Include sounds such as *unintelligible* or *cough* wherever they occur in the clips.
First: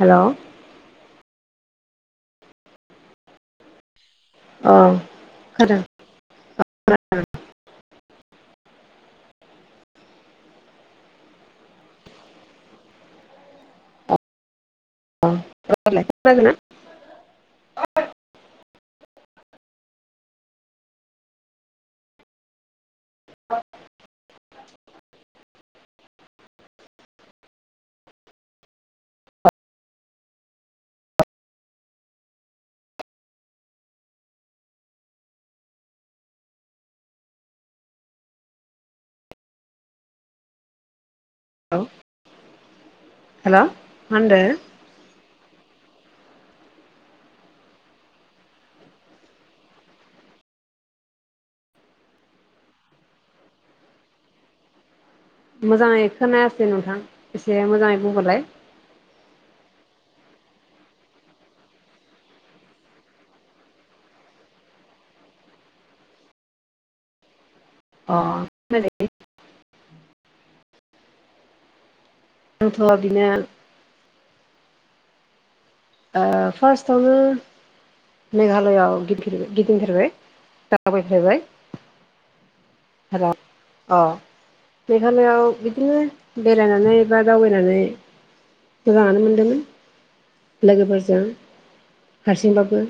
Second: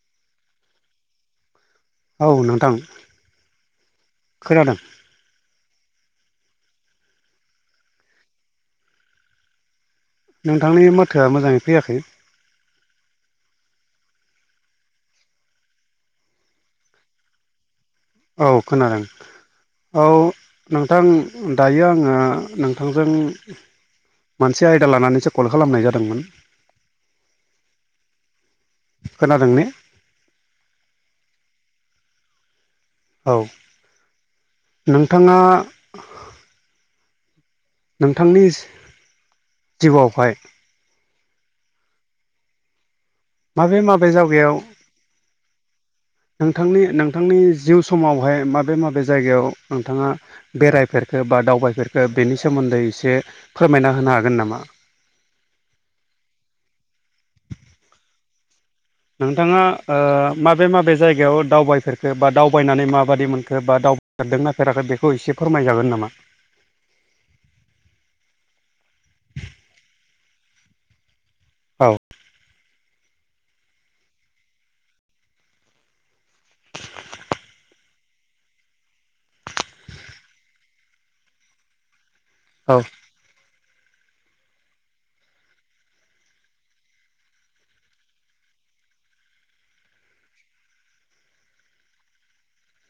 Hello औ नोंथां खोनादों ओ *unintelligible* नोंथांनि माथोआ मोजाङै फैयाखै। *unintelligible* औ खोनादों। औ नोंथां दायो आङो नोंथांजों मोनसे आयदा लानानैसो कल खालामनाय जादोंमोन। खोनादों ने? औ नोंथाङा नोंथांनिस जिउआवहाय *unintelligible* हेल' मा माबे माबे होनदो जावगायाव नोंथांनि नोंथांनि जिउ समावहाय माबे माबे जायगायाव नोंथाङा बेरायफेरखो बा दावबायफेरखो बेनि सोमोन्दै एसे फोरमायना होनो हागोन नामा? मोजाङै खोनायाखै नोंथां एसे मोजाङै बुंहरलाय। नोंथाङा ओ माबे माबे जायगायाव दावबायफेरखो बा दावबायनानै माबायदि मोनखो बा दाव फेरदोंना फेराखै बेखौ एसे फोरमाय जागोन नामा? अ *unintelligible* औ आंथ' बिनो ओ फास्टआवनो मेघालयआव गिदिं-गिदिंफेरबाय दावबायफेरबाय औ र' अ मेघालयआव बिदिनो बेरायनानै बा दावबायनानै मोजाङानो मोनदोंमोन। लोगोफोरजों हारसिंबाबो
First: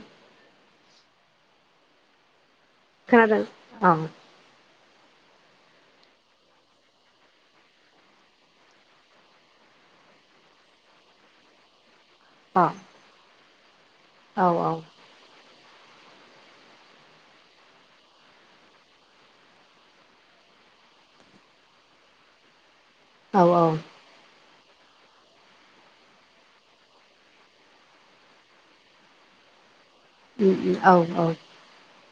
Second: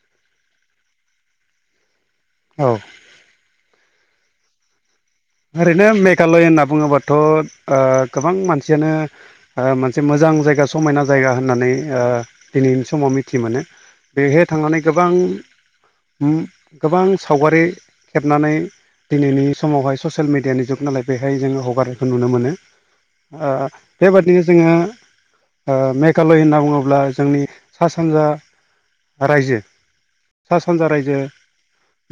औ खोनादों औ। ओरैनो मेघालय होनना बुङोबाथ' ओ गोबां मानसियानो ओ मोनसे मोजां जायगा समायना जायगा होननानै ओ औ दिनैनि समाव मिथि मोनो औ बेहाय औ थांनानै गोबां गोबां सावगारि खेबनानै दिनैनि समावहाय स ससियेल मिडियानि जुग नालाय बेहाय जोङो हगारनायखौ नुनो मोनो औ ओ बेबादिनो जोङो ओ मेघालय होनना बुङोब्ला जोंनि सा सानजा रायजो सा सानजा औ रायजो औ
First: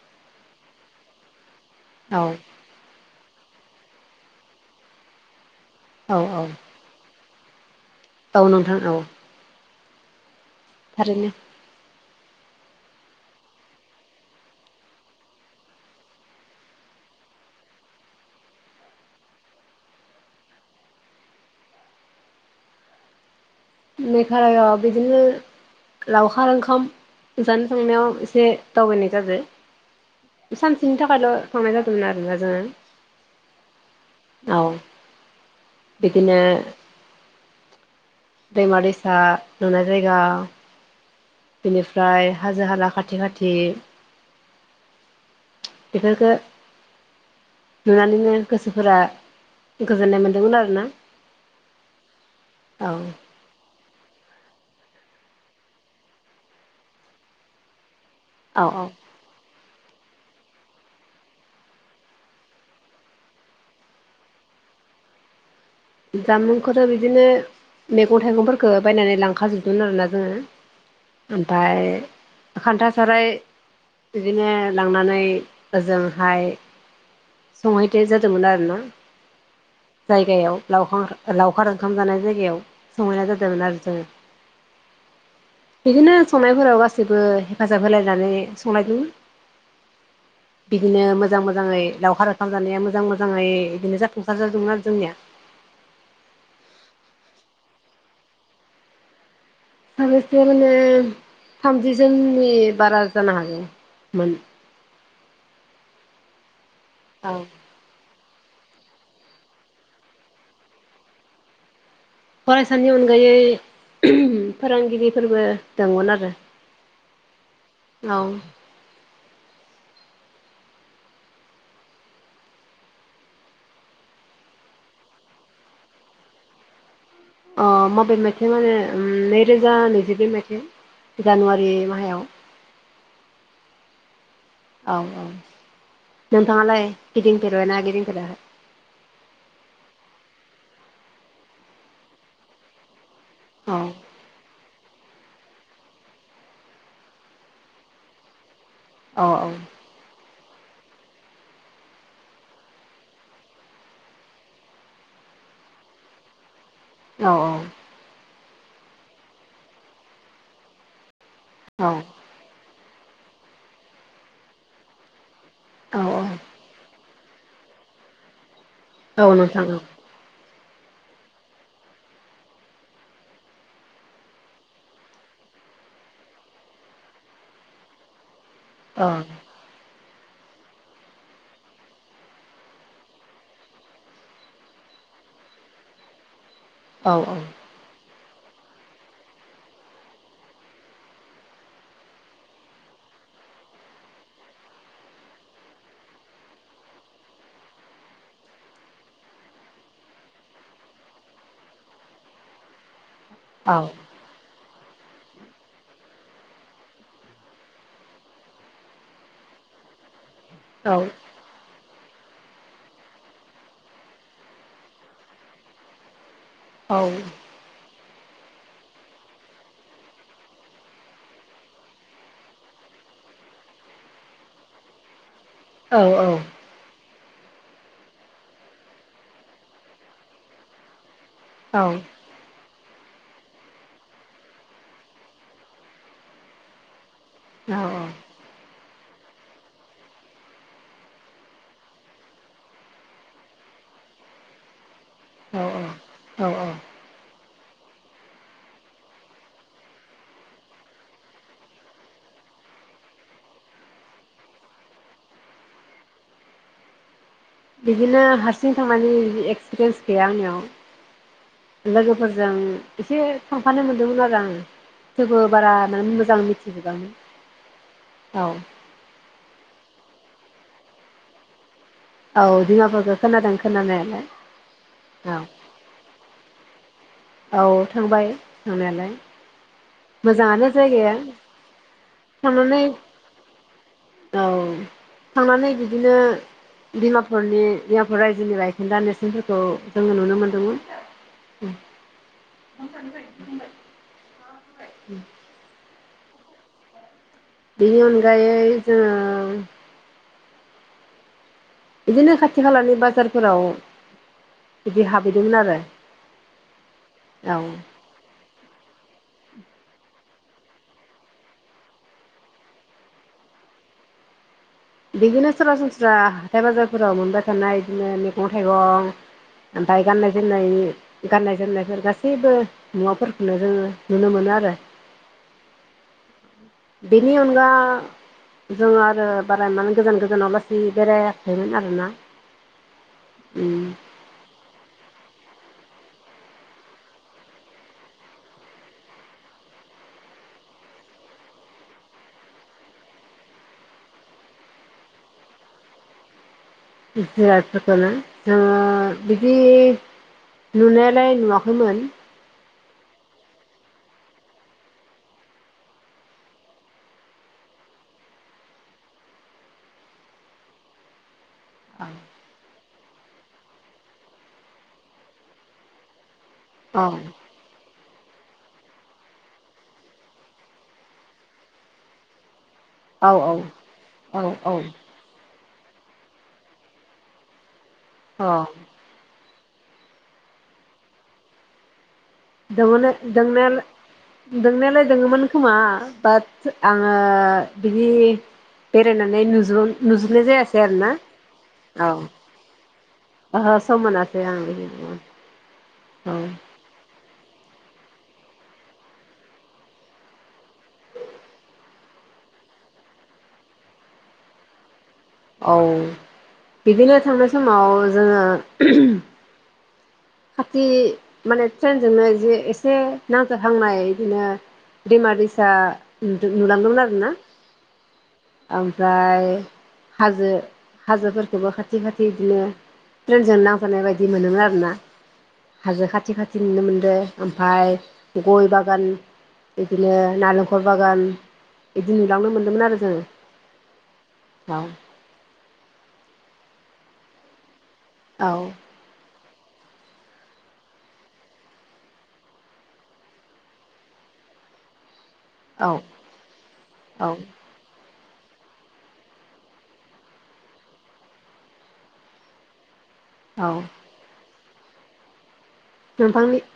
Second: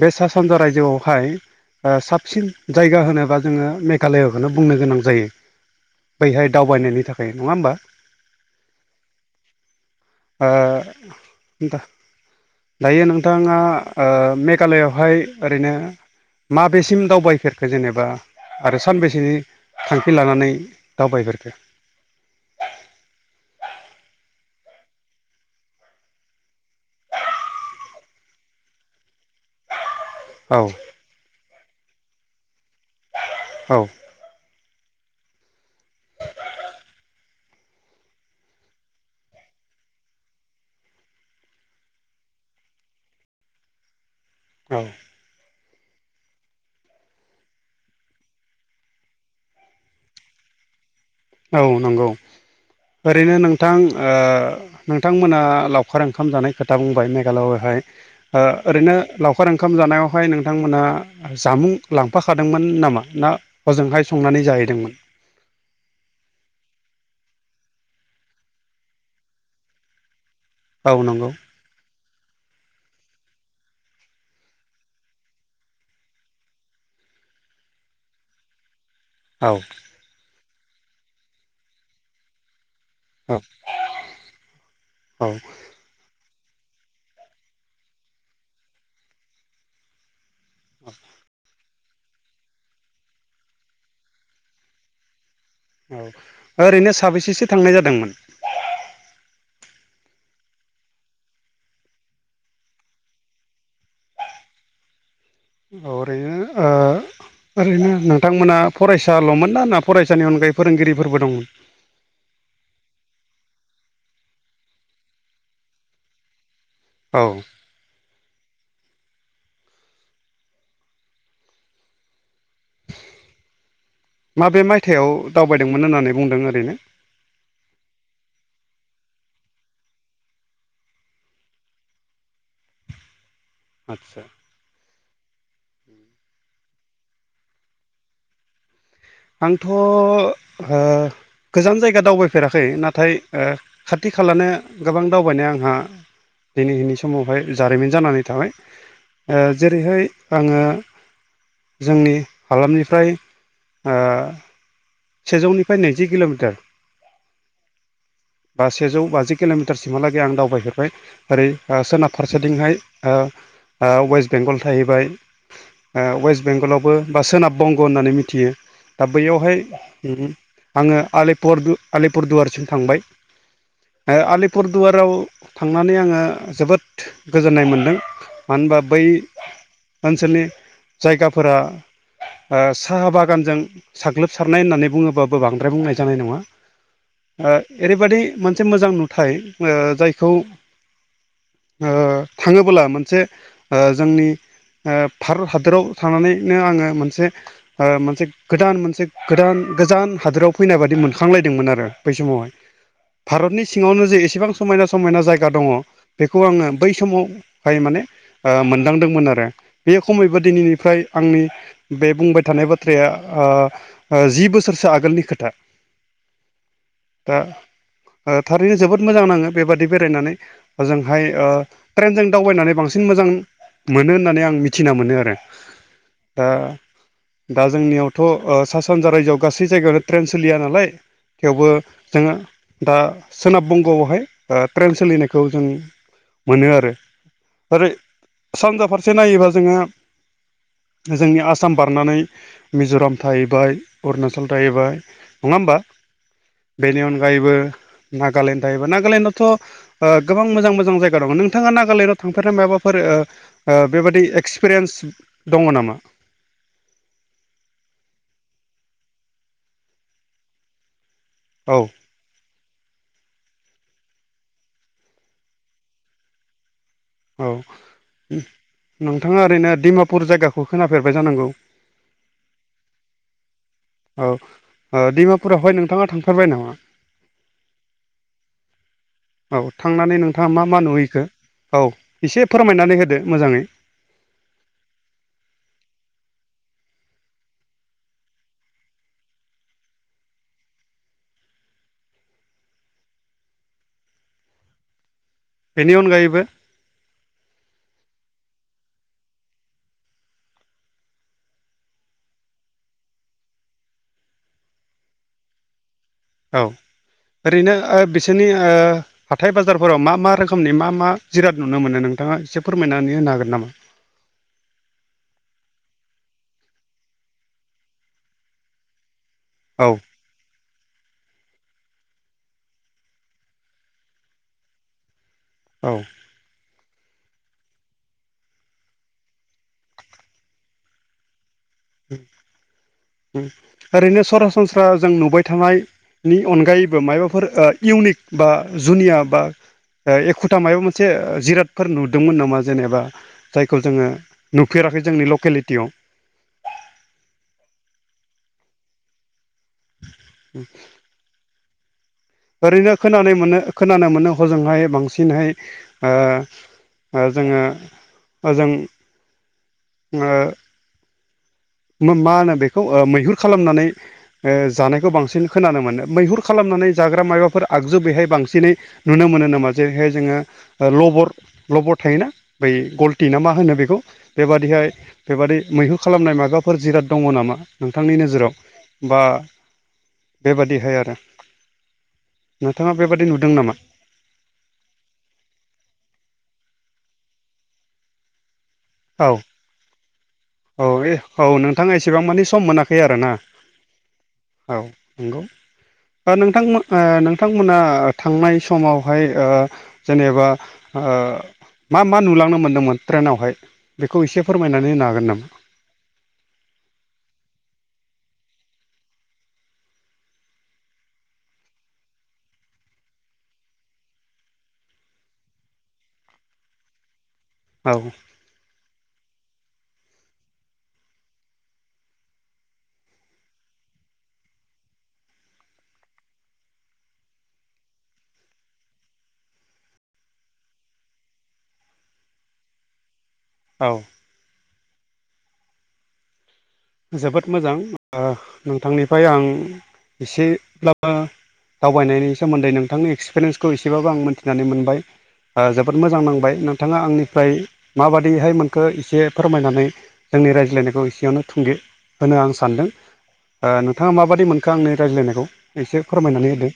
बे सा सानजा रायजोआवहाय ओ औ साबसिन जायगा होनोबा जोङो मेघालयाखौनो बुंनो गोनां जायो औ औ बैहाय दावबायनायनि थाखा एह नङा होमबा? औ नोंथां औ। ओ थारैनो दा दायो नोंथाङा ओ मेघालयआवहाय ओरैनो माबेसिम दावबायफेर बे जेनेबा आरो सानबेसेनि थांखि लानानै दावबायगोरखो मेधालया बिदिनो लावखार ओंखाम जानो थांनायाव एसे दावबायनाय जादो। औ सानसेनि थाखायल' थांनाय जादोंमोन आरोना जोङो। औ औ बिदिनो दैमा दैसा नुनाय जायगा बेनिफ्राय हाजो हाला खाथि खाथि औ बेफोरखो नुनानैनो गोसोफोरा गोजोननाय मोन्दोंमोन आरो ना। औ नंगौ ओरैनो नों थां ओ नोंथांमोना लावखार ओंखाम जानाय खोथा बुंबाय मेघालयआवहाय ओ औ औ ओरैनो लावखार ओंखाम जानायावहाय नोंथांमोनहा जामुं लांफाखादोंमोन नामा ना हजोंहाय संनानै जाहैदोंमोन? जामुंखौथ' बिदिनो मैगं थाइगंफोरखौ बायनानै लांखा जोबदोंमोन आरोना जोङो। औ नंगौ। ओमफाय खान्था साराइ बिदिनो लांनानै ओजोंहाय संहैदे जादोंमोन आरोना औ जायगायाव लावखार लावखार ओंखाम जानाय जायगायाव। सहायना औ जादों ओरोना जोङो औ बिदिनो संनायफोराव गासैबो हेफाजाब होलायनानै संलायदों बिदिनो मोजां मोजाङै लावखार ओंखाम जानाया मोजां मोजाङै बिदिनो जाफुंसार जादोंमोन आरो जोंनिया औ ओरैनो साबैसेसो थांनाय जादोंमोन साबैसेनो माने थामजि जोननि बारा जानो हागौमोन अ ओरैनो ओ औ ओरैनो नो थांमोना फरायसाल'मोन ना ना फरायसानि अनगायै फोरोंगिरिफोरबो दंमोन फरायसानि अनगायै फोरोंगिरिफोरबो दंमोन आरो औ औ माबे मायथाइयाव दावबायदोंमोन होननानै बुंदों ओरैनो? अ माबे मायथाइ माने नैरोजा नैजिब्रै मायथाइ जानुवारि माहायाव आच्चा औ औ नोंथाङालाय गिदिंफेरबाय ना गिदिंफेराखै? आंथ' ओ गोजान जायगा दावबायफेराखै नाथाय ओ औ खाथि आथिखालानो गोबां दावबायनाया आंहा दिनैनि समावहाय जारिमिन जानानै थाबाय। औ ओ जेरैहाय आङो जोंनि हालामनिफ्राय ओ सेजौनिफ्राय नैजि किल'मिटार औ औ बा सेजौ बाजि किल'मिटारसिमहालागै आं दावबायफेरबाय ओरै औ सोनाब फारसेथिंहाय ओ वेस्ट बेंगल थाहैबाय ओ औ वेस्ट बेंगलावबो बा सोनाब बंग' होननानै मिथियो दा औ बैयावहाय नोंथां उमहु आङो आलिपुर आलिपुरदुवारसिम थांबाय ओ आलिपुरदुवाराव थांनानै आङो जोबोद गोजोननाय मोनदों। मानो होनबा बै औ ओनसोलनि जायगाफोरा ओ साहा बागानजों साग्लोबसारनाय होननानै बुङोबाबो बांद्राय बुंनाय जानाय नङा। औ ओ ओरैबायाददि मोनसे मोजां नुथ ओ जायखौ ओ थाङोबोला मोनसे ओ जोंनि ओ भारत हादोराव थानानैनो आङो मोनसे ओ मोनसे गोदान मोनसे गोदान गोजान हादोराव फैनाय बादि मोनखांलायदोंमोन आरो बै समावहाय भारतनि औ सिङावनो जे एसेबां समायना समायना जायगा दङ बेखौ आङो बै समावहाय माने ओ मोनदांदोंमोन आरो बे खमैबो दिनैनि औ फ्राय आंनि बे बुंबाय थानाय बाथ्राया ओ ओ जि बो सोरसो आगोलनि खोथा। औ दा ओ थारैनो जोबोद मोजां नाङो बेबादि बेरायनानै। ओजोंहाय ओ ट्रेनजों दावबायनानै बांसिन मोजां मोनो होननानै आं मिथिना मोनो आरो। दा दा जोंनियावथ' ओ सा सानजा रायजोआव गासै जायगायावनो ट्रेन सोलिया नालाय थेवबो औ जोङो दा सोनाब बंग'आवहाय ट्रेन सोलिनायखौ जों मोनो आरो। ओरै औ सानजा फारसे नायोबा जोंहा जोंनि आसाम बारनानै मिज'राम थाहैबाय अरुणाचल थाहैबाय नङा होमबा? औ बेनि अनगायैबो नागालेण्ड थाहैबाय नागालेण्डआवथ' ओ गोबां मोजां मोजां जायगा दङ नोंथाङा नागालेण्डआव थांफेरना माबाफोर ओ ओ बेबादि एक्सपिरियेन्स दङ नामा? बिदिनो हारसिं थांनायनि एक्सपिरियेन्स गैया आंनियाव औ लोगोफोरजों एसे थांफानो मोनदोंमोन आरो आं थेवबो बारा माने मोजां मिथिजोबामोन औ औ नोंथाङा ओरैनो दिमापुर जायगाखौ खोनाफेरबाय जानांगौ। औ दिमापुरखौ खोनादों खोनानाया। औ ओ डिमापुरावहाय नोंथाङा थांफेरबाय नामा? औ थांबाय थांनायालाय। औ थांनानै नोंथाङा मा मोजाङानो मा जायगाया नुहैखो? औ एसे थांनानै फोरमायनानै होदो मोजाङै। औ थांनानै बिदिनो डिमापुरनि डिमापुर रायजोनि बायखोन्दा नेरसोनफोरखौ जोङो नुनो मोन्दोंमोन। *inaudible* *inaudible* बेनि अनगायैबो बेनि अनगायै जोङो बिदिनो खाथि खालानि बाजारफोराव बिदि हाबहैदोंमोन आरो। औ औ ओरैनो ओ बिसोरनि ओ हाथाय बाजारफोराव मा मा रोखोमनि मा मा जिराद नुनो मोनो नोंथाङा एसे फोरमायनानै होनो हागोन नामा? बिदिनो सरासनस्रा हाथाय बाजारफोराव मोनबाय थानाय बिदिनो मैगं थाइगं औ ओमफाय गाननाय जोमनायनि गाननाय जोमनायफोर गासैबो मुवाफोरखौनो जोङो नुनो मोनो आरो। औ। बेनि अनगा जोंङो आरो बारा एमान गोजान गोजानावलासि बेरायाखैमोन आरो उम ओरैनो सरासनस्रा जों नुबाय थानाय नि अनगायैबो मायबाफोर ओ इउनिक बा जुनिया बा ओ एखुथा मायबा मोनसे जिरादफोर नुदोंमोन नामा जेनेबा? जायखौ जोङो नुफेराखै जोंनि लकेलिटियाव। जिरादफोरखौना ओ जोङो बिदि नुनायालाय नुवाखैमोन। ओरैनो खोनायनो मोनो खोनानो मोनो हजोंहाय बांसिनहाय ओ ओ जोङो ओजों *unintelligible* मो मा होनो बेखौ मैहुर खालामनानै ओ जानायखौ बांसिन खोनानो मोनो मैहुर खालामनानै औ जाग्रा मायबाफोर आगजु बेहाय बांसिनै नुनो मोनो नामा जेरैहाय जोङो ओ लबर लबर थायोना? बै गलटि औ ना मा होनो बेखौ औ औ बेबादिहाय बेबादि मैहुर खालामनाय माबा फोर जिराद दङ नामा नोंथांनि अ नोजोराव? बा बेबादिहाय आरो नोंथाङा दङनो बेबादि नुदों नामा? दोंनायालाय दोंनायालाय दोङोमोन खोमा बाट आंङो बिदि औ बेरायनानै नुजु नुजोबनाय जायासै औ आरो ना औ नोंथाङा अ। एसेबां मानि सम मोनाखै आरोना ओहो सम मोनासै आं। दा औ नोंथांमो ओ नोंथांमोना थांनाय समावहाय ओ जेनेबा ओ मा मा नुलांनो मोन्दोंमोन ट्रेनावहाय बेखौ एसे फोरमायनानै होनो हागोन नामा? औ बिदिनो थांनाय समाव जोङो खाथि माने ट्रेनजोंनो जे एसे नांजोबहांनाय बिदिनो दैमा दैसा नुदों नुलांदोमोन आरो ना। औ। ओमफ्राय हाजो हाजोफोरखौबो खाथि खाथि बिदिनो ट्रेनजों नांफानाय बायदि मोनोमोन आरो ना। हाजो खाथि खाथि नुनो मोनदों ओमफ्राय गय बागान बिदिनो नालेंखर बागान बिदि नुलांनो मोन्दोंमोन आरो जोङो। औ। औ। जोबोद मोजां ओ औ नोंथांनिफ्राय आं एसेब्लाबो दावबायनायनि सोमोन्दै नोंथांनि एक्सपिरियेन्सखौ एसेबाबो आं मिथिनानै मोनबाय। ओ जोबोद औ मोजां नांबाय नोंथाङा औ आंनिफ्राय माबाददिहाय मोनखो एसे फोरमायनानै जोंनि रायज्लायनायखौ एसेयावनो थुंगे होनो आं सानदों औ ओ नोंथाङा माबायदि मोनखो आंनि रायज्लायनायखौ? एसे फोरमायनानै नोंथांनि होदो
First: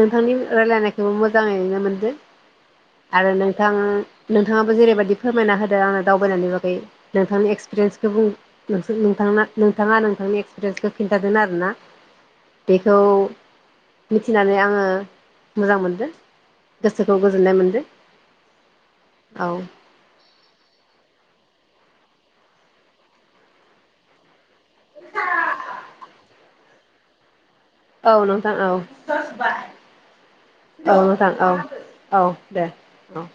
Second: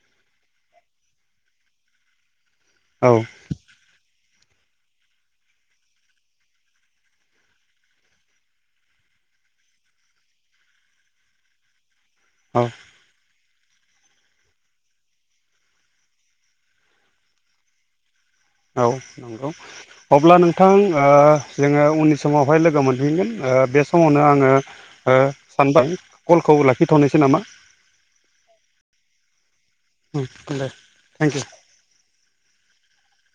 नोंथांनि रायलायनायखौबो मोजाङैनो मोनदों औ आरो नों नोंथां नोंथाङाबो जेरैबायाददि फोरमायना होदो आंनो दावबायनायनि बागै नोंथांनि एक्सपिरियेन्सखौ बुं नोंथाङा नोंथांनि एक्सपिरियेन्सखौ खिन्थादों आरो ना औ बेखौ मिथिनानै आङो मोजां मोनदों गोसोखौ गोजोननाय मोनदों। औ नंगौ औ अब्ला नोंथां जोङो उननि समावहाय लोगो मोनफिनगोन बे समावनो आङो। सानबां कलखौ लाखिथ'नोसै नामा। औ नोंथां औ दे औ नोंथां थेंक इउ औ *unintelligible* औ दे औ